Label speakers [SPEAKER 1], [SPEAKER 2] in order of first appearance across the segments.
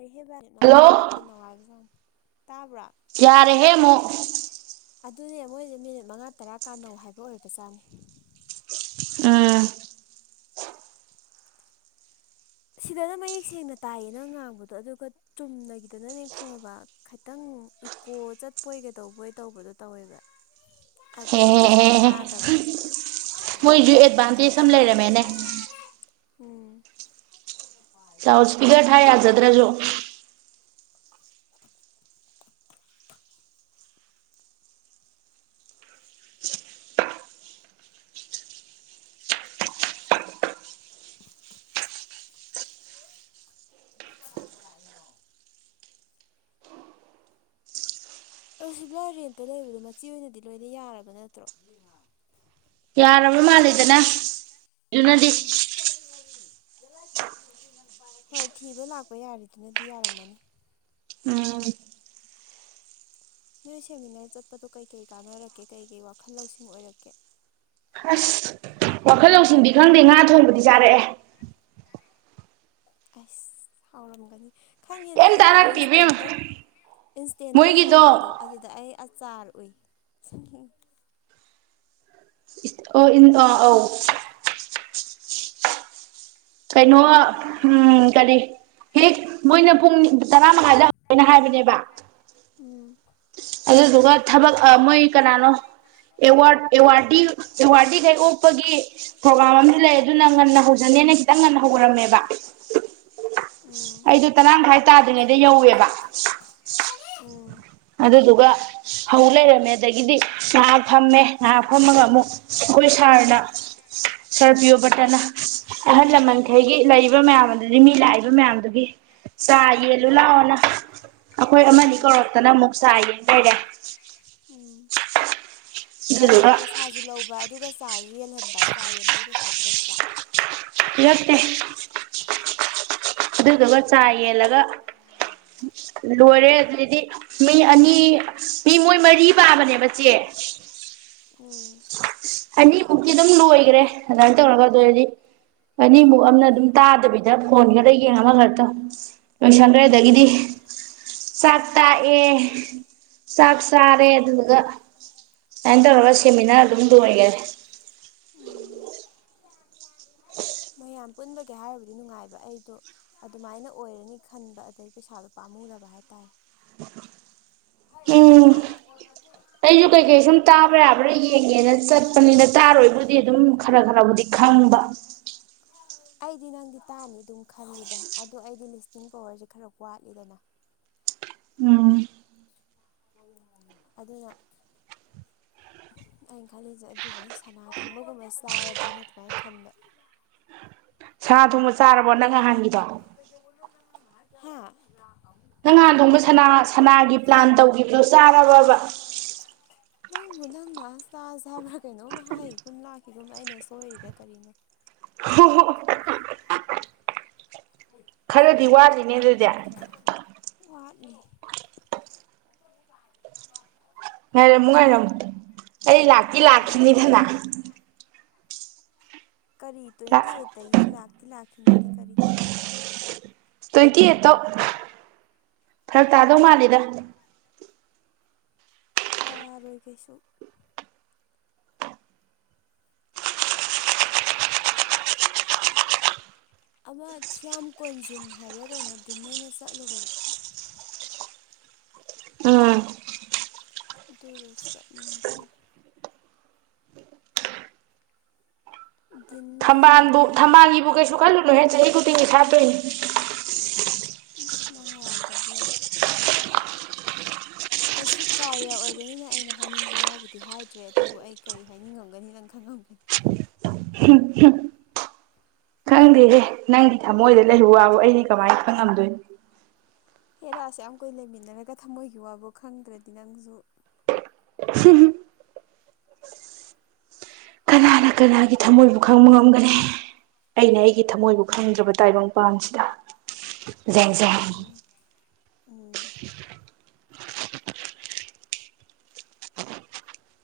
[SPEAKER 1] ꯔꯤ ꯍꯦꯕꯠ ꯃꯉꯥ
[SPEAKER 2] ꯍꯜꯂꯣ
[SPEAKER 1] ꯇꯔꯥꯀꯥꯟ ꯅꯨꯡꯉꯥꯏꯕꯖꯥꯅꯤ ꯇꯥꯕ꯭ꯔꯥ
[SPEAKER 2] ꯌꯥꯔꯦ ꯃꯣ
[SPEAKER 1] ꯑꯗꯨꯅꯦ ꯃꯣꯏꯁꯦ ꯃꯤꯅꯤꯠ ꯃꯉꯥ ꯇꯔꯥ ꯀꯥꯟꯅꯧ ꯍꯥꯏꯕ ꯑꯣꯏꯔꯕꯖꯥꯠꯅꯤ
[SPEAKER 2] ꯎꯝ
[SPEAKER 1] ꯁꯤꯗꯅ ꯃꯌꯦꯛ ꯁꯦꯡꯅ ꯇꯥꯏꯌꯦ ꯅꯪ ꯉꯥꯡꯕꯗꯣ ꯑꯗꯨꯒ ꯆꯨꯝꯅꯒꯤꯗꯅꯅꯦ ꯈꯪꯉꯕ ꯈꯤꯇꯪ ꯏꯀꯣ ꯆꯠꯄꯣꯏ ꯀꯩ ꯇꯧꯕꯣꯏ ꯇꯧꯕꯗꯣ ꯇꯧꯋꯦꯕ
[SPEAKER 2] ꯍꯦ
[SPEAKER 1] ꯑꯗꯨꯒ ꯐꯖꯅ
[SPEAKER 2] ꯍꯦ
[SPEAKER 1] ꯇꯥꯗꯕ
[SPEAKER 2] ꯃꯣꯏꯁꯨ ꯑꯦꯗꯚꯥꯟꯇꯦꯖ ꯑꯃ ꯂꯩꯔꯝꯃꯦꯅꯦ
[SPEAKER 1] ꯎꯝ
[SPEAKER 2] ꯆꯥꯎꯁ ꯄꯤꯗꯔ ꯊꯑ ꯌꯥꯖꯗ꯭ꯔꯖꯣ
[SPEAKER 1] ꯆꯥꯡ ꯂ ꯂꯩꯅꯣ ꯑ ꯁꯤꯂ ꯔꯦꯟꯇ ꯂꯩꯕꯗꯣ ꯃꯆꯤ ꯑꯣꯏꯅꯗꯤ ꯂꯣꯏꯅ ꯌꯥꯔꯕ ꯅꯠꯇ꯭ꯔꯣ
[SPEAKER 2] ꯌꯥꯔꯕ꯭ꯔ ꯃꯥꯜꯂꯦꯗꯅ ꯑꯗꯨꯅꯗꯤ
[SPEAKER 1] ꯎꯝ ꯍꯣꯏ ꯊꯤꯕ ꯂꯥꯛꯄ ꯌꯥꯔꯤꯗꯨꯅꯗꯤ ꯌꯥꯔꯝꯃꯅꯤ
[SPEAKER 2] ꯎꯝ
[SPEAKER 1] ꯅꯣꯏ ꯁꯦꯃꯤꯅꯥꯔ ꯆꯠꯄꯗꯣ ꯀꯩꯀꯩ ꯀꯥꯟꯅꯔꯛꯀꯦ ꯀꯩꯀꯩ ꯋꯥꯈꯜ ꯂꯧꯁꯤꯡ ꯑꯣꯏꯔꯛꯀꯦ
[SPEAKER 2] ꯍꯁ ꯋꯥꯈꯜ ꯂꯧꯁꯤꯡꯗꯤ ꯈꯪꯗꯦ ꯉꯥ ꯊꯣꯡꯕꯗꯤ ꯆꯥꯔꯛꯑꯦ
[SPEAKER 1] ꯑꯁ ꯍꯥꯎꯔꯝꯒꯅꯤ ꯈꯪꯉꯦ
[SPEAKER 2] ꯀꯩꯝ
[SPEAKER 1] ꯅꯪꯅ ꯀꯩꯅꯣ
[SPEAKER 2] ꯇꯥꯔꯛꯇꯦ ꯏꯕꯦꯝꯃ
[SPEAKER 1] ꯏꯟꯁꯇꯦꯟꯇ ꯏꯟꯁꯇꯦꯟꯇ
[SPEAKER 2] ꯃꯣꯏꯒꯤꯗꯣ
[SPEAKER 1] ꯊꯝꯃꯛꯄꯗꯣ ꯑꯗꯨꯗ ꯑꯩ ꯑꯆꯥꯔ ꯎ
[SPEAKER 2] ꯑ ꯑꯥ ꯑꯧ ꯀꯩꯅꯣ ꯎꯝ ꯀꯔꯤ ꯍꯦꯛ ꯃꯣꯏꯅ ꯄꯨꯡꯅꯤꯡ ꯇꯔꯥ ꯃꯉꯥꯗ ꯍꯧꯦꯅ ꯍꯥꯏꯕꯅꯦꯕ
[SPEAKER 1] ꯎꯝ
[SPEAKER 2] ꯑꯗꯨꯗꯨꯒ ꯊꯕꯛ ꯃꯣꯏ ꯀꯅꯥꯅꯣ ꯑꯦꯋꯥ ꯑꯦꯋꯥꯔ ꯑꯦꯋꯥꯔꯗꯤ ꯀꯩ ꯑꯣꯄꯒꯤ ꯄ꯭ꯔꯣꯒꯥ꯭ꯔꯒꯥꯝ ꯑꯃꯁꯨ ꯂꯩ ꯑꯗꯨꯅ ꯉꯟꯅ ꯍꯧꯖꯅꯦꯅ ꯈꯤꯇꯪ ꯉꯟꯅ ꯍꯧꯈꯔꯝꯃꯦꯕ
[SPEAKER 1] ꯎꯝ
[SPEAKER 2] ꯑꯩꯗꯣ ꯇꯔꯥ ꯃꯈ ꯃꯈꯥꯏ ꯇꯥꯗ꯭ꯔꯤꯉꯩꯗ ꯌꯧꯋꯦꯕ
[SPEAKER 1] ꯑꯣ
[SPEAKER 2] ꯑꯗꯨꯗꯨꯒ ꯍꯧꯧ ꯂꯩꯔꯝꯃꯦ ꯑꯗꯒꯤꯗꯤ ꯉꯍꯥ ꯐꯝꯃꯦ ꯉꯍꯥ ꯐꯝꯃꯒ ꯑꯃꯨꯛ ꯑꯩꯈꯣꯏ ꯁꯥꯔꯅ ꯁꯥꯔ ꯄꯤꯌꯣꯕꯇꯥꯅ ꯑꯍꯜ ꯂꯃꯟꯈꯩꯒꯤ ꯂꯩꯔꯤꯕ ꯃꯌꯥꯝ ꯑꯗꯨꯗꯤ ꯃꯤ ꯂꯥꯛꯏꯕ ꯃꯌꯥꯝꯗꯨꯒꯤ ꯆꯥ ꯌꯦꯜꯂꯨ
[SPEAKER 1] ꯎꯝ
[SPEAKER 2] ꯂꯥꯛꯑꯣꯅ ꯑꯩꯈꯣꯏ ꯑꯃꯅꯤ
[SPEAKER 1] ꯎꯝ
[SPEAKER 2] ꯀꯧꯔꯛꯇꯅ ꯑꯃꯨꯛ ꯆꯥ ꯌꯦꯟ ꯂꯩꯔꯦ
[SPEAKER 1] ꯎꯝ ꯀꯔꯤ
[SPEAKER 2] ꯑꯗꯨꯗꯨꯒ
[SPEAKER 1] ꯄꯩꯁꯥ ꯁꯥꯥꯁꯨ ꯂꯧꯕ ꯑꯗꯨꯒ ꯆꯥꯁꯨ ꯌꯦꯜꯍꯟꯕ ꯆꯥ ꯌꯦꯟꯕꯒꯤ ꯄꯩꯁꯥ ꯄꯤꯔꯛꯇ꯭ꯔꯥ
[SPEAKER 2] ꯄꯤꯔꯛꯇꯦ ꯑꯗꯨꯗꯨꯒ ꯆꯥ
[SPEAKER 1] ꯎꯝ
[SPEAKER 2] ꯌꯦꯜꯂꯒ ꯂꯣꯏꯔꯦ ꯑꯗꯩꯗꯤ ꯃꯤ ꯑꯅꯤ ꯃꯤ ꯃꯣꯏ ꯃꯔꯤ ꯄꯥꯕꯅꯦꯕ ꯆꯦ
[SPEAKER 1] ꯎꯝ꯫
[SPEAKER 2] ꯑꯅꯤꯃꯨꯛꯀꯤ ꯑꯗꯨꯝ ꯂꯣꯏꯈ꯭ꯔꯦ ꯑꯗꯨꯃꯥꯏꯅ ꯇꯧꯔꯒ ꯑꯗꯨ ꯑꯣꯏꯔꯗꯤ ꯑꯅꯤꯃꯨꯛ ꯑꯃꯅ ꯑꯗꯨꯝ ꯇꯥꯗꯕꯤꯗ ꯐꯣꯟ ꯈꯔ ꯌꯦꯡ ꯑꯃ ꯈꯔ ꯇꯧ ꯂꯣꯏꯁꯟꯈ꯭ꯔꯦ
[SPEAKER 1] ꯎꯝ
[SPEAKER 2] ꯑꯗꯥꯒꯤꯗꯤ ꯆꯥꯛ ꯇꯥꯛꯑꯦ ꯆꯥꯛ ꯆꯥꯔꯦ ꯑꯗꯨꯗꯨꯒ ꯑꯗꯥꯏ ꯇꯧꯔꯒ ꯁꯦꯝꯃꯤꯅꯔ ꯑꯗꯨꯝ ꯂꯣꯏꯈ꯭ꯔꯦ꯫
[SPEAKER 1] ꯎꯝ ꯃꯌꯥꯝ ꯄꯨꯟꯕꯒꯦ ꯍꯥꯏꯔꯕꯗꯤ ꯅꯨꯡꯉꯥꯏꯕ ꯑꯩꯗꯣ ꯑꯗꯨꯃꯥꯏꯅ ꯑꯣꯏꯔꯅꯤ ꯈꯟꯕ ꯑꯗꯩ ꯄꯩꯁꯥꯗꯣ ꯄꯥꯝꯃꯨꯔꯕ ꯍꯥꯏꯇꯥꯔꯦ
[SPEAKER 2] ꯎꯝ
[SPEAKER 1] [unintelligible]
[SPEAKER 2] ꯑꯩꯁꯨ ꯀꯩꯀꯩ ꯁꯨꯝ ꯇꯥꯕ ꯌꯥꯕ꯭ꯔꯥ ꯌꯦꯡꯒꯦꯅ ꯆꯠꯄꯅꯤꯗ ꯇꯥꯔ ꯔꯣꯏꯕꯨꯗꯤ ꯑꯗꯨꯝ ꯈꯔ ꯈꯔꯕꯨꯗꯤ ꯈꯪꯕ꯫
[SPEAKER 1] ꯑꯩꯗꯤ ꯅꯪꯗꯤ ꯇꯥꯅꯤ ꯑꯗꯨꯝ ꯈꯜꯂꯤꯗ ꯑꯗꯣ ꯑꯩꯗꯤ ꯂꯤꯁꯅꯤꯡ ꯄꯋꯥꯔꯁꯦ ꯈꯔ ꯋꯥꯠꯂꯤꯗꯅ
[SPEAKER 2] ꯎꯝ꯫
[SPEAKER 1] ꯑꯗꯨꯅ ꯑꯩꯅ ꯈꯜꯂꯤꯁꯦ ꯑꯗꯨꯗꯨꯅ ꯁꯅꯥ ꯊꫭꯛꯕꯒꯨꯝꯕ ꯆꯥꯔꯗꯤꯅ ꯑꯗꯨꯃꯥꯏꯅ ꯈꯟꯕ
[SPEAKER 2] ꯁꯥ ꯊꯣꯡꯕ ꯆꯥꯔꯕꯣ ꯅꯪ ꯅꯍꯥꯟꯒꯤꯗꯣ
[SPEAKER 1] [unintelligible] ꯍꯥ
[SPEAKER 2] ꯅꯪ ꯅꯍꯥꯟꯊꯣꯡꯕ ꯁꯅꯥ ꯁꯅꯥꯒꯤ ꯄ꯭ꯂꯥꯟ ꯇꯧꯈꯤꯕꯗꯣ ꯆꯥꯔꯕꯕ
[SPEAKER 1] ꯅꯪꯕꯨ ꯅꯪ ꯂꯥꯛ ꯆꯥꯁꯦ ꯍꯥꯏꯕ꯭ꯔꯥ ꯀꯩꯅꯣꯝꯃ ꯍꯥꯏꯈꯤꯒꯨꯝ ꯂꯥꯛꯈꯤꯒꯨꯝ ꯑꯩꯅ ꯁꯣꯏꯔꯤꯔꯥ ꯀꯔꯤꯅꯣ
[SPEAKER 2] ꯍꯣ ꯍꯣ ꯈꯔꯗꯤ ꯋꯥꯠꯂꯤꯅꯦ ꯑꯗꯨꯗꯤ
[SPEAKER 1] [unintelligible] ꯋꯥꯠꯂꯤ [unintelligible]
[SPEAKER 2] ꯉꯥꯏꯔꯝꯃꯨ ꯉꯥꯏꯔꯝꯃꯨ ꯑꯩ ꯂꯥꯛꯇꯤ
[SPEAKER 1] ꯉꯥꯏꯔꯤꯕꯅꯤ
[SPEAKER 2] ꯂꯥꯛꯈꯤꯅꯤꯗꯅ
[SPEAKER 1] ꯀꯔꯤ ꯇ꯭ꯋꯦꯟꯇꯤꯑꯩꯠ ꯇꯒꯤ ꯂꯥꯛꯇꯤ ꯂꯥꯛꯈꯤꯅꯤꯗꯤ ꯀꯔꯤ
[SPEAKER 2] ꯇ꯭ꯋꯦꯟꯇꯤꯑꯩꯠꯇꯧ ꯐꯔꯛ ꯇꯥꯗꯧ ꯃꯥꯜꯂꯤꯗ
[SPEAKER 1] ꯇꯥꯔꯣꯏꯀꯩꯁꯨ ꯑꯃ ꯊꯤꯌꯥꯝ ꯀꯣꯟꯖꯤꯟ ꯍꯥꯏꯕ꯭ꯔꯥ ꯀꯩꯅꯣ ꯗꯤꯟ ꯑꯣꯏꯅ ꯆꯠꯂꯨꯕꯗꯣ
[SPEAKER 2] ꯎꯝ
[SPEAKER 1] ꯑꯗꯨꯗꫭ ꯆꯠꯅꯤꯡꯕ ꯑꯩꯅ ꯗꯤꯟ
[SPEAKER 2] ꯊꯝꯕꯥꯜꯕꯨ ꯊꯝꯕꯥꯜꯒꯤꯕꯨ ꯀꯩꯁꯨ ꯈꯜꯂꯨꯅꯨ ꯍꯦ ꯆꯍꯤ ꯈꯨꯨꯗꯤꯡꯒꯤ ꯁꯥꯠꯇꯣꯏꯅꯦ
[SPEAKER 1] ꯎꯝ ꯅꯪ ꯋꯥꯗꯨꯗꯤ ꯍꯧꯖꯤꯛ ꯀꯥꯔꯤꯌꯥ ꯑꯣꯏꯕꯅꯤꯅ ꯑꯩꯅ ꯍꯥꯏꯅꯤꯡꯕ ꯋꯥꯕꯨꯗꯤ ꯍꯥꯏꯗ꯭ꯔꯦ ꯑꯗꯨꯕꯨ ꯑꯩ ꯀꯔꯤ ꯍꯥꯏꯅꯤꯡꯉꯝꯒꯅꯤ ꯅꯪ ꯈꯪꯉꯝꯒꯅꯤ꯫
[SPEAKER 2] [unintelligible] ꯈꯪꯗꯦꯍꯦ ꯅꯪꯒꯤ ꯊꯃꯣꯏꯗ ꯂꯩꯕ ꯋꯥꯕꯨ ꯑꯩꯗꯤ ꯀꯃꯥꯏꯅ ꯈꯪꯉꯝꯗꯣꯏꯅꯣ
[SPEAKER 1] ꯍꯦꯔꯥ ꯑꯁꯨꯛꯌꯥꯝ ꯀꯨꯏ ꯂꯩꯃꯤꯟꯅꯔꯒ ꯊꯝꯃꯣꯏꯒꯤ ꯋꯥꯕꯨ ꯈꯪꯗ꯭ꯔꯗꯤ ꯅꯪꯁꯨ
[SPEAKER 2] ꯀꯅꯥꯅ ꯀꯅꯥꯒꯤ ꯊꯃꯣꯏꯕꯨ ꯈꯪꯕ ꯉꯝꯒꯅꯤ ꯑꯩꯅ ꯑꯩꯒꯤ ꯊꯃꯣꯏꯕꯨ ꯈꯪꯗ꯭ꯔꯕ ꯇꯥꯏꯕꯪ ꯄꯥꯁꯤꯗ ꯖꯦꯡꯖꯦꯡ
[SPEAKER 1] ꯎꯝ ꯎꯝ꯫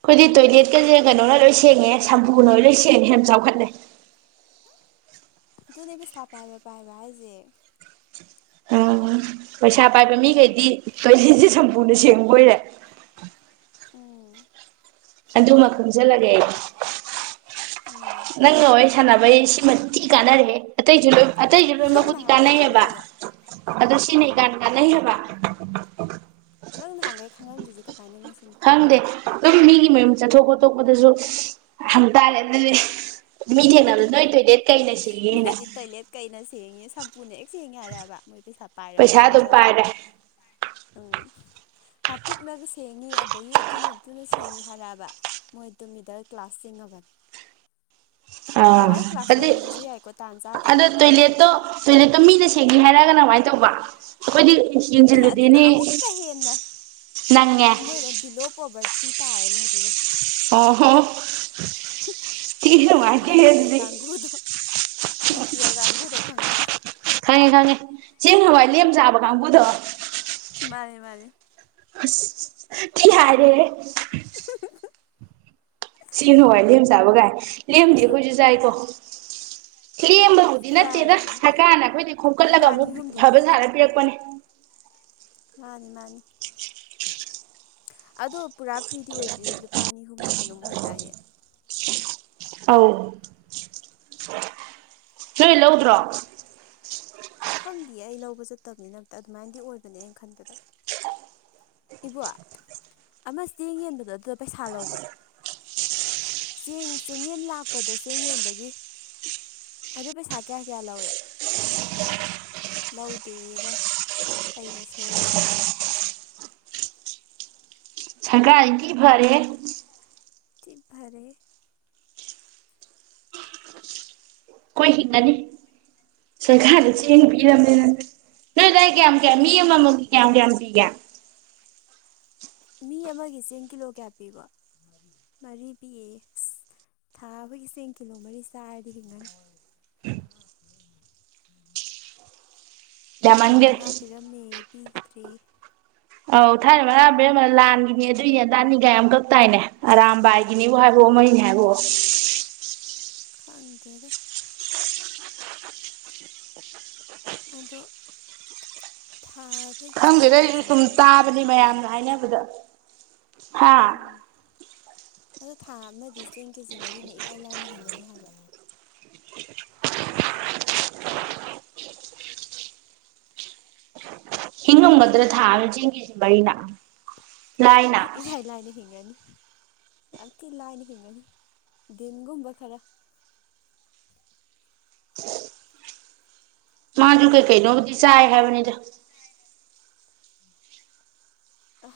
[SPEAKER 2] ꯑꯩꯈꯣꯏꯗꯤ ꯇꯣꯏꯂꯦꯠꯀꯁꯦ ꯀꯩꯅꯣꯅ ꯂꯣꯏ ꯁꯦꯡꯉꯦ ꯁꯝꯄꯨ ꯂꯣꯏ ꯂꯣꯏ ꯁꯦꯡꯉꯦ ꯌꯥꯝ ꯆꯥꯎꯈꯠꯂꯦ
[SPEAKER 1] ꯑꯗꯨꯅꯦ ꯄꯩꯁꯥ ꯄꯥꯏꯕ ꯄꯥꯏꯕ ꯍꯥꯏꯁꯦ
[SPEAKER 2] [unintelligible] ꯄꯩꯁꯥ ꯄꯥꯏꯕ ꯃꯤꯈꯩꯗꯤ ꯀꯩꯂꯦꯟꯁꯦ ꯁꯝꯄꯨꯅ ꯁꯦꯡꯕ ꯑꯣꯏꯔꯦ
[SPEAKER 1] ꯎꯝ
[SPEAKER 2] ꯑꯗꯨꯃ ꯈꯪꯁꯤꯜꯂꯒꯦ ꯑꯩ
[SPEAKER 1] ꯎꯝ
[SPEAKER 2] ꯅꯪꯒ ꯋꯥꯔꯤ ꯁꯥꯟꯅꯕꯩ ꯁꯤꯃ ꯊꯤ ꯀꯥꯟꯅꯔꯦ ꯑꯇꯩꯁꯨ ꯂꯣꯏ ꯑꯇꯩꯁꯨ
[SPEAKER 1] ꯅꯪ
[SPEAKER 2] ꯂꯣꯏꯅꯃꯛꯕꯨꯗꯤ
[SPEAKER 1] ꯅꯍꯥꯟꯈꯩ
[SPEAKER 2] ꯀꯥꯟꯅꯩꯑꯦꯕ
[SPEAKER 1] ꯈꯪꯗ꯭ꯔꯤꯕ
[SPEAKER 2] ꯑꯗꯣ ꯁꯤꯅ
[SPEAKER 1] ꯎꯝ
[SPEAKER 2] ꯏꯀꯥꯟ ꯀꯥꯟꯅꯩꯑꯦꯕ
[SPEAKER 1] ꯅꯪ ꯅꯍꯥꯟꯒꯩ ꯈꯪꯉꯝꯗꯔꯤꯁꯦ ꯀꯃꯥꯏꯅꯅꯣ ꯁꯤꯅꯤ
[SPEAKER 2] ꯈꯪꯗꯦ ꯑꯗꯨꯝ ꯃꯤꯒꯤ ꯃꯌꯨꯝ ꯆꯠꯊꯣꯛ ꯈꯣꯇꯣꯛꯄꯗꯁꯨ ꯍꯪꯇꯥꯔꯦ ꯑꯗꯨꯗꯤ ꯃꯤ ꯊꯦꯡꯅꯕꯗ ꯅꯣꯢ ꯇꯣꯢꯂꯦꯠ
[SPEAKER 1] ꯅꯣꯏꯗꯤ ꯇꯣꯏꯂꯦꯠ ꯀꯩꯅ ꯁꯦꯡꯉꯦ ꯁꯝꯄꯨꯅ ꯍꯦꯛ ꯁꯦꯡꯉꯦ ꯍꯥꯏꯔꯕ ꯃꯣꯏ ꯄꯩꯁꯥ ꯄꯥꯏꯔꯕꯗꯤ
[SPEAKER 2] ꯄꯩꯁꯥ ꯑꯗꯨꯝ
[SPEAKER 1] ꯀꯪꯁꯤꯜꯂꯣ
[SPEAKER 2] ꯄꯥꯏꯔꯦ
[SPEAKER 1] ꯎꯝ ꯍꯥꯄꯤꯛꯅꯒ ꯁꯦꯡꯉꯤ ꯑꯗꯒꯤ ꯑꯗꯨꯨ ꯑꯗꯨꯅ ꯁꯦꯡꯉꯤ ꯍꯥꯏꯔꯕ ꯃꯣꯏꯗꯨ ꯃꯤꯗꯜ ꯀ꯭ꯂꯥꯁ ꯆꯤꯡꯂꯕꯅꯤ
[SPEAKER 2] ꯑ ꯑꯗꯤ
[SPEAKER 1] ꯇꯥꯟ
[SPEAKER 2] ꯑꯗꯨ
[SPEAKER 1] ꯆꯥꯗ꯭ꯔꯒꯗꯤ
[SPEAKER 2] ꯇꯣꯢꯂꯦꯠꯇꯣ ꯇꯣꯏꯂꯦꯠꯗ ꯃꯤꯅ ꯁꯦꯡꯉꯤ ꯍꯥꯏꯔꯒꯅ ꯀꯃꯥꯏꯅ ꯇꯧꯕ ꯑꯩꯈꯣꯏꯗꯤ
[SPEAKER 1] ꯑꯦꯍ ꯑꯗꯨꯅ
[SPEAKER 2] ꯌꯦꯡꯁꯤꯜꯂꯨꯗꯦꯅꯦ
[SPEAKER 1] ꯑꯃꯨꯛꯀ ꯍꯦꯟꯅ
[SPEAKER 2] ꯅꯪꯉꯦ
[SPEAKER 1] ꯃꯣꯏꯅ ꯕꯤꯂꯣ ꯄꯣꯕꯔꯇꯤ ꯇꯥꯔꯦ ꯃꯣꯏꯗꯨꯅ
[SPEAKER 2] ꯑꯣ ꯍꯣ
[SPEAKER 1] ꯕꯤ ꯄꯤ ꯑꯦꯜ
[SPEAKER 2] ꯑꯗꯨꯗꯤ
[SPEAKER 1] ꯀꯥꯡꯒꯨꯗꯣ ꯕꯤ ꯄꯤ ꯑꯦꯜ ꯀꯥꯡꯒꯨꯗꯣ ꯈꯪꯉꯕ꯫
[SPEAKER 2] ꯈꯪꯉꯦ ꯈꯪꯉꯦ ꯆꯦꯡ ꯍꯋꯥꯏ ꯂꯦꯝ ꯆꯥꯕ ꯀꯥꯡꯕꯨꯗꯣ꯫
[SPEAKER 1] ꯃꯥꯅꯦ ꯃꯥꯅꯦ
[SPEAKER 2] ꯑꯁ ꯊꯤ ꯌꯥꯏꯔꯦꯍꯦ
[SPEAKER 1] [unintelligible]
[SPEAKER 2] ꯆꯦꯡ ꯍꯋꯥꯏ ꯂꯦꯝ ꯆꯥꯕꯒꯥꯏ ꯂꯦꯝꯗꯤ ꯑꯈꯣꯏꯖꯨ ꯆꯥꯏꯀꯣ ꯂꯦꯝꯕ ꯗꯤ ꯅꯠꯇꯦꯗ
[SPEAKER 1] ꯆꯥꯔꯤꯕꯅꯤ
[SPEAKER 2] ꯁꯔꯀꯥꯔꯅ ꯑꯈꯣꯏꯗꯩ
[SPEAKER 1] ꯂꯨꯄꯥ
[SPEAKER 2] ꯈꯣꯝꯀꯠꯂꯒ
[SPEAKER 1] ꯑꯅꯤ
[SPEAKER 2] ꯑꯃꯨꯛ
[SPEAKER 1] ꯑꯍꯨꯝꯗꯤ
[SPEAKER 2] ꯑꯐꯕ
[SPEAKER 1] ꯄꯤꯔꯤ
[SPEAKER 2] ꯁꯔꯒ ꯄꯤꯔꯛꯄꯅꯦ꯫
[SPEAKER 1] ꯃꯥꯅꯤ ꯃꯥꯅꯤ ꯑꯗꯣ ꯄꯨꯔꯥ ꯐ꯭ꯔꯤꯗꯤ ꯑꯣꯏꯗ꯭ꯔꯤ ꯂꯨꯄꯥ ꯑꯅꯤ ꯑꯍꯨꯝꯂ ꯀꯩꯅꯣꯝ ꯑꯣꯏꯗꯥꯏꯅꯦ꯫
[SPEAKER 2] ꯑꯥꯎ ꯅꯣꯏ ꯂꯧꯗ꯭ꯔꯣ
[SPEAKER 1] ꯈꯪꯗꯤꯌꯦ ꯑꯩ ꯂꯧꯕ ꯆꯠꯇꯕꯅꯤꯅ ꯑꯝꯇ ꯑꯗꯨꯃꯥꯏꯅꯗꯤ ꯑꯣꯏꯕꯅꯦ ꯑꯩ ꯈꯟꯕꯗ꯫ ꯏꯕꯣꯛ ꯑꯃ ꯆꯦꯡ ꯌꯦꯟꯕꯗꯣ ꯑꯗꯨꯗ ꯄꯩꯁꯥ ꯂꯧꯕ꯭ꯔꯥ꯫ ꯆꯦꯡ ꯆꯦꯡꯉꯦꯟ ꯂꯥꯛꯄꯗꯣ ꯆꯦꯡ ꯌꯦꯟꯕꯒꯤ ꯑꯗꯨ ꯄꯩꯁꯥ ꯀꯌꯥ ꯀꯌꯥ ꯂꯧꯏ꯫ ꯂꯧꯗꯦ ꯚꯥꯏ ꯑꯩꯅ ꯁꯣꯏꯕꯅꯤ
[SPEAKER 2] ꯁꯔꯀꯥꯔꯗꯤ ꯊꯤ ꯐꯔꯦꯍꯦ
[SPEAKER 1] ꯊꯤ ꯐꯔꯦꯍꯦ
[SPEAKER 2] ꯈꯣꯏ ꯍꯤꯡꯉꯅꯤ ꯁꯔꯀꯥꯔꯅ ꯆꯦꯡ
[SPEAKER 1] ꯍꯤꯡꯉꯅꯤ
[SPEAKER 2] ꯄꯤꯔꯝꯅꯤꯅ ꯅꯣꯏ ꯑꯗꯥꯥꯏ ꯀꯌꯥꯝ ꯃꯤ
[SPEAKER 1] ꯍꯤꯡꯉꯅꯤ
[SPEAKER 2] ꯑꯃꯃꯝꯒꯤ ꯀꯌꯥꯝ ꯀꯌꯥꯝ ꯄꯤꯒꯦ꯫
[SPEAKER 1] ꯃꯤ ꯑꯃꯒꯤ ꯆꯦꯡ ꯀꯤꯂꯣ ꯀꯌꯥ ꯄꯤ ꯢꯄꯣꯛ ꯃꯔꯤ ꯄꯤꯌꯦꯌꯦ ꯑꯁ ꯊꯥ ꯑꯃꯒꯤ ꯆꯦꯡ ꯀꯤꯂꯣ ꯃꯔꯤ ꯆꯥꯔꯗꯤ ꯍꯤꯡꯉꯥꯅꯤ꯫ ꯃꯉꯥ [unintelligible] ꯎꯝ ꯊꯥꯏꯅ
[SPEAKER 2] ꯌꯥꯝꯃꯟꯒꯔꯦ
[SPEAKER 1] ꯃꯉꯥ ꯄꯤꯔꯝꯃꯦ ꯄꯤꯈꯤꯗ꯭ꯔꯦꯌꯦ
[SPEAKER 2] ꯑꯧ ꯊꯥꯏꯅ ꯃꯔꯛ ꯑꯃ ꯄꯤꯔꯝꯃꯦ ꯂꯥꯟꯒꯤꯅꯦ ꯑꯗꯨꯒꯤꯅꯦ ꯑꯗꯥꯒꯤꯒꯥꯢꯅ ꯌꯥꯝ ꯀꯛꯇꯥꯏꯅꯦ ꯑꯔꯥꯝꯕꯥꯏ ꯒꯤꯅꯦꯕꯣ ꯍꯥꯏꯕꯑꯣ ꯑꯃꯒꯤꯅꯦ ꯍꯥꯏꯕꯣꯍꯣ
[SPEAKER 1] ꯈꯪꯗꯦꯗ ꯑꯗꯣ ꯊꯥꯥ
[SPEAKER 2] ꯈꯪꯗꯦꯗ ꯑꯩꯖꯨ ꯁꯨꯝ ꯇꯥꯕꯅꯤ ꯃꯌꯥꯝꯅ
[SPEAKER 1] ꯌꯥꯔꯅꯤ
[SPEAKER 2] ꯍꯥꯏꯅꯕꯗ ꯍꯥ
[SPEAKER 1] ꯑꯗꯨ ꯊꯥ ꯑꯃꯗꯤ ꯆꯦꯡ ꯀꯦꯖꯤ ꯃꯔꯤꯅ ꯏꯔꯥꯏ ꯂꯥꯏꯅ ꯍꯤꯡꯉꯅꯤ ꯍꯥꯏꯕ꯫
[SPEAKER 2] ꯍꯤꯡꯉꯝꯒꯗ꯭ꯔ ꯊꯥꯃꯗ ꯆꯦꯡꯀꯦꯁꯤ ꯃꯔꯤꯅ ꯂꯥꯏꯅ
[SPEAKER 1] ꯑꯦ ꯏꯔꯥꯏ ꯂꯥꯏꯅ ꯍꯤꯡꯉꯅꯤ ꯌꯥꯝ ꯊꯤ ꯂꯥꯏꯅ ꯍꯤꯡꯉꯅꯤ ꯗꯤꯟꯒꯨꯝꯕ ꯈꯔ
[SPEAKER 2] ꯃꯥꯖꯨ ꯀꯩꯀꯩꯅꯣꯕꯨꯗꯤ ꯆꯥꯏ ꯍꯥꯏꯕꯅꯤꯗ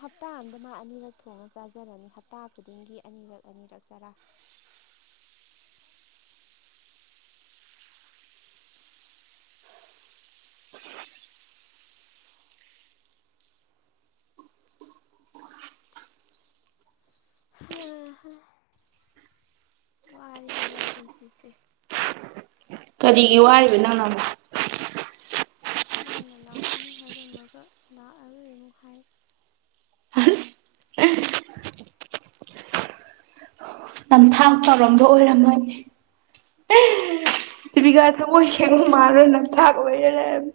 [SPEAKER 1] ꯍꯞꯇꯥ ꯑꯝꯗ ꯃꯥ ꯑꯅꯤꯔꯛ ꯊꯣꯡꯉ ꯆꯥꯖꯔꯅꯤ ꯍꯞꯇꯥ ꯈꯨꯗꯤꯡꯒꯤ ꯑꯅꯤꯔꯛ ꯑꯅꯤꯔꯛ ꯆꯥꯔꯥ ꯍꯥ ꯍꯥ ꯋꯔꯦꯍꯦ ꯚꯥꯏ ꯄꯨꯟꯁꯤꯁꯦ
[SPEAKER 2] ꯀꯔꯤꯒꯤ ꯋꯥꯔꯤꯕ ꯅꯪꯅ ꯑꯃꯨꯛ
[SPEAKER 1] ꯅꯪꯅ ꯂꯥꯛꯀꯅꯤ ꯍꯥꯏꯔꯝꯃꯒ ꯂꯥꯛꯑꯔꯣꯏ ꯑꯃꯨꯛ ꯍꯥꯏ꯫
[SPEAKER 2] ꯑꯁ ꯅꯝꯊꯥꯛ ꯇꯧꯔꯝꯕ ꯑꯣꯏꯔꯝꯃꯅꯤ ꯕꯤꯀꯥ ꯊꯃꯣꯏ ꯁꯦꯡꯕ ꯃꯥꯟꯅ ꯅꯝꯊꯛ ꯑꯣꯏꯔ ꯂꯩꯔꯝ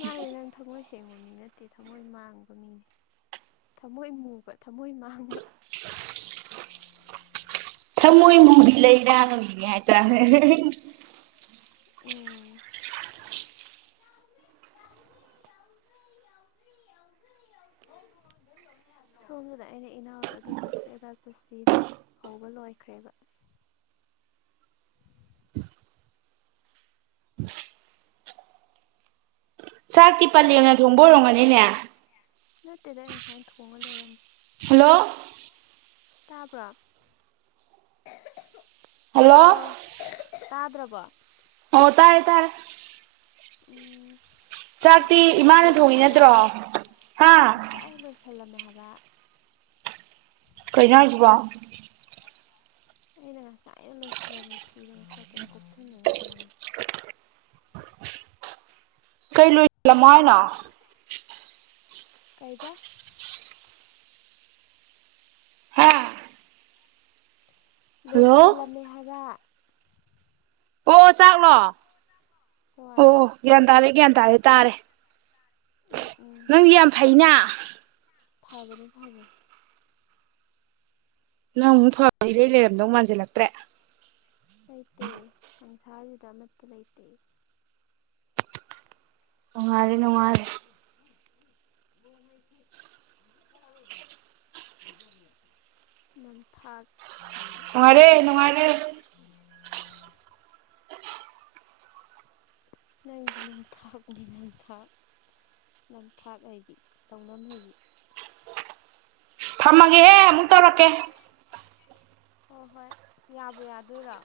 [SPEAKER 1] ꯃꯥꯅꯦ ꯅꯪ ꯊꯃꯣꯏ ꯁꯦꯡꯕ ꯃꯤ ꯅꯠꯇꯦ ꯊꯃꯣꯏ ꯃꯥꯡꯕ ꯃꯤꯅꯦ꯫ ꯊꯝꯃꯣꯏ ꯃꯨꯕ ꯊꯝꯃꯣꯏ ꯃꯥꯡꯕ
[SPEAKER 2] ꯊꯃꯣꯏꯃꯨꯕꯤ ꯂꯩꯔꯥꯡꯒꯤ ꯍꯥꯏꯇꯥꯔꯦ
[SPEAKER 1] ꯎꯝ ꯁꯣꯝꯗꯨꯗ ꯑꯩꯅ ꯏꯅꯥꯎꯗ ꯑꯗꯨ ꯆꯠꯁꯦ ꯑꯗꯥ ꯆꯠꯁꯤꯅ ꯍꯧꯕ ꯂꯣꯏꯈ꯭ꯔꯦꯕ꯫
[SPEAKER 2] ꯆꯥꯛꯇꯤ ꯄꯂꯦꯡꯅ ꯊꯣꯡꯕ ꯑꯣꯏꯔꯝꯒꯅꯤꯅꯦ꯫
[SPEAKER 1] ꯅꯠꯇꯦꯗ ꯑꯩ ꯉꯁꯥꯏꯅ ꯊꯣꯡꯉꯒ ꯂꯣꯏꯔꯝꯃꯦ
[SPEAKER 2] ꯍꯜꯂꯣ
[SPEAKER 1] ꯇꯥꯕ꯭ꯔꯣ
[SPEAKER 2] ꯍꯜꯂꯣ
[SPEAKER 1] ꯇꯥꯕ꯭ꯔꯣ ꯇꯥꯗ꯭ꯔꯕꯣ
[SPEAKER 2] ꯍꯣ ꯇꯥꯔꯦ ꯇꯥꯔꯦ
[SPEAKER 1] ꯎꯝ ꯑꯩ
[SPEAKER 2] ꯆꯥꯛꯇꯤ
[SPEAKER 1] ꯉꯁꯥꯏ
[SPEAKER 2] ꯏꯃꯥꯅ
[SPEAKER 1] ꯂꯣꯏꯁꯜꯂꯝꯃꯦ
[SPEAKER 2] ꯊꯣꯡꯉꯤ
[SPEAKER 1] ꯍꯥꯏꯕ
[SPEAKER 2] ꯅꯠꯇ꯭ꯔꯣ ꯍꯥ
[SPEAKER 1] ꯑꯩꯅ ꯉꯁꯥꯏ ꯂꯣꯏꯁꯜ ꯁꯜꯂꯝꯃꯦ ꯍꯥꯏꯕ
[SPEAKER 2] ꯀꯅ ꯍꯥꯏꯁꯤꯕ
[SPEAKER 1] ꯑꯩꯅ ꯉꯁꯥꯏ ꯑꯥꯏꯩꯅ ꯂꯣꯏꯁꯤꯜꯂꯝꯃꯦ ꯊꯤꯗꯅ ꯈꯣꯠꯇꯅ ꯀꯨꯞꯁꯟꯗꯅ ꯊꯝꯂꯝꯃꯦ
[SPEAKER 2] ꯀꯩ ꯂꯣꯏꯜꯂꯝꯃꯣ ꯍꯥꯏꯅꯣ
[SPEAKER 1] ꯀꯩꯕ
[SPEAKER 2] ꯍꯥꯥ
[SPEAKER 1] ꯂꯣꯏꯁꯤꯜꯂꯝꯃꯦ ꯍꯥꯏꯕ
[SPEAKER 2] ꯑꯣ ꯆꯥꯛꯂꯣ
[SPEAKER 1] ꯍꯣꯏ
[SPEAKER 2] ꯑꯣ ꯒ꯭ꯌꯥꯟ ꯇꯥꯔꯦ ꯒ꯭ꯌꯥꯟ ꯇꯥꯔꯦ ꯇꯥꯔꯦ
[SPEAKER 1] ꯎꯝ
[SPEAKER 2] ꯅꯪꯗꯤ ꯌꯥꯝ ꯐꯩꯅ
[SPEAKER 1] ꯐꯕꯅꯦ ꯐꯕꯅꯤ
[SPEAKER 2] ꯅꯪ ꯑꯃꯨꯛ ꯐ ꯏꯔꯩ ꯂꯩꯔꯝꯗꯧ ꯃꯥꯟꯁꯤꯜꯂꯛꯇ꯭ꯔꯦ
[SPEAKER 1] ꯂꯩꯇꯦ ꯁꯪꯁꯥꯔꯁꯤꯗ ꯑꯃꯠꯇ ꯂꯩꯇꯦ
[SPEAKER 2] ꯅꯨꯡꯉꯥꯏꯔꯦ ꯅꯨꯡꯉꯥꯏꯔꯦ
[SPEAKER 1] [unintelligible] ꯅꯝꯊꯥꯛ
[SPEAKER 2] ꯅꯨꯡꯉꯥꯏꯔꯦ ꯅꯨꯡꯉꯥꯏꯔꯦ
[SPEAKER 1] ꯎ ꯅꯪꯗꯤ ꯅꯝꯊꯥꯛꯅꯤ ꯅꯝꯊꯥꯛ ꯅꯝꯊꯥꯛ ꯍꯩꯕꯤ ꯂꯧꯅꯝ ꯍꯩꯕꯤ
[SPEAKER 2] ꯊꯝꯃꯒꯦꯍꯦ ꯑꯃꯨꯛ ꯇꯧꯔꯛꯀꯦ
[SPEAKER 1] ꯍꯣꯏ ꯍꯣꯏ ꯌꯥꯕꯨ ꯌꯥꯗꯣꯏꯔꯣ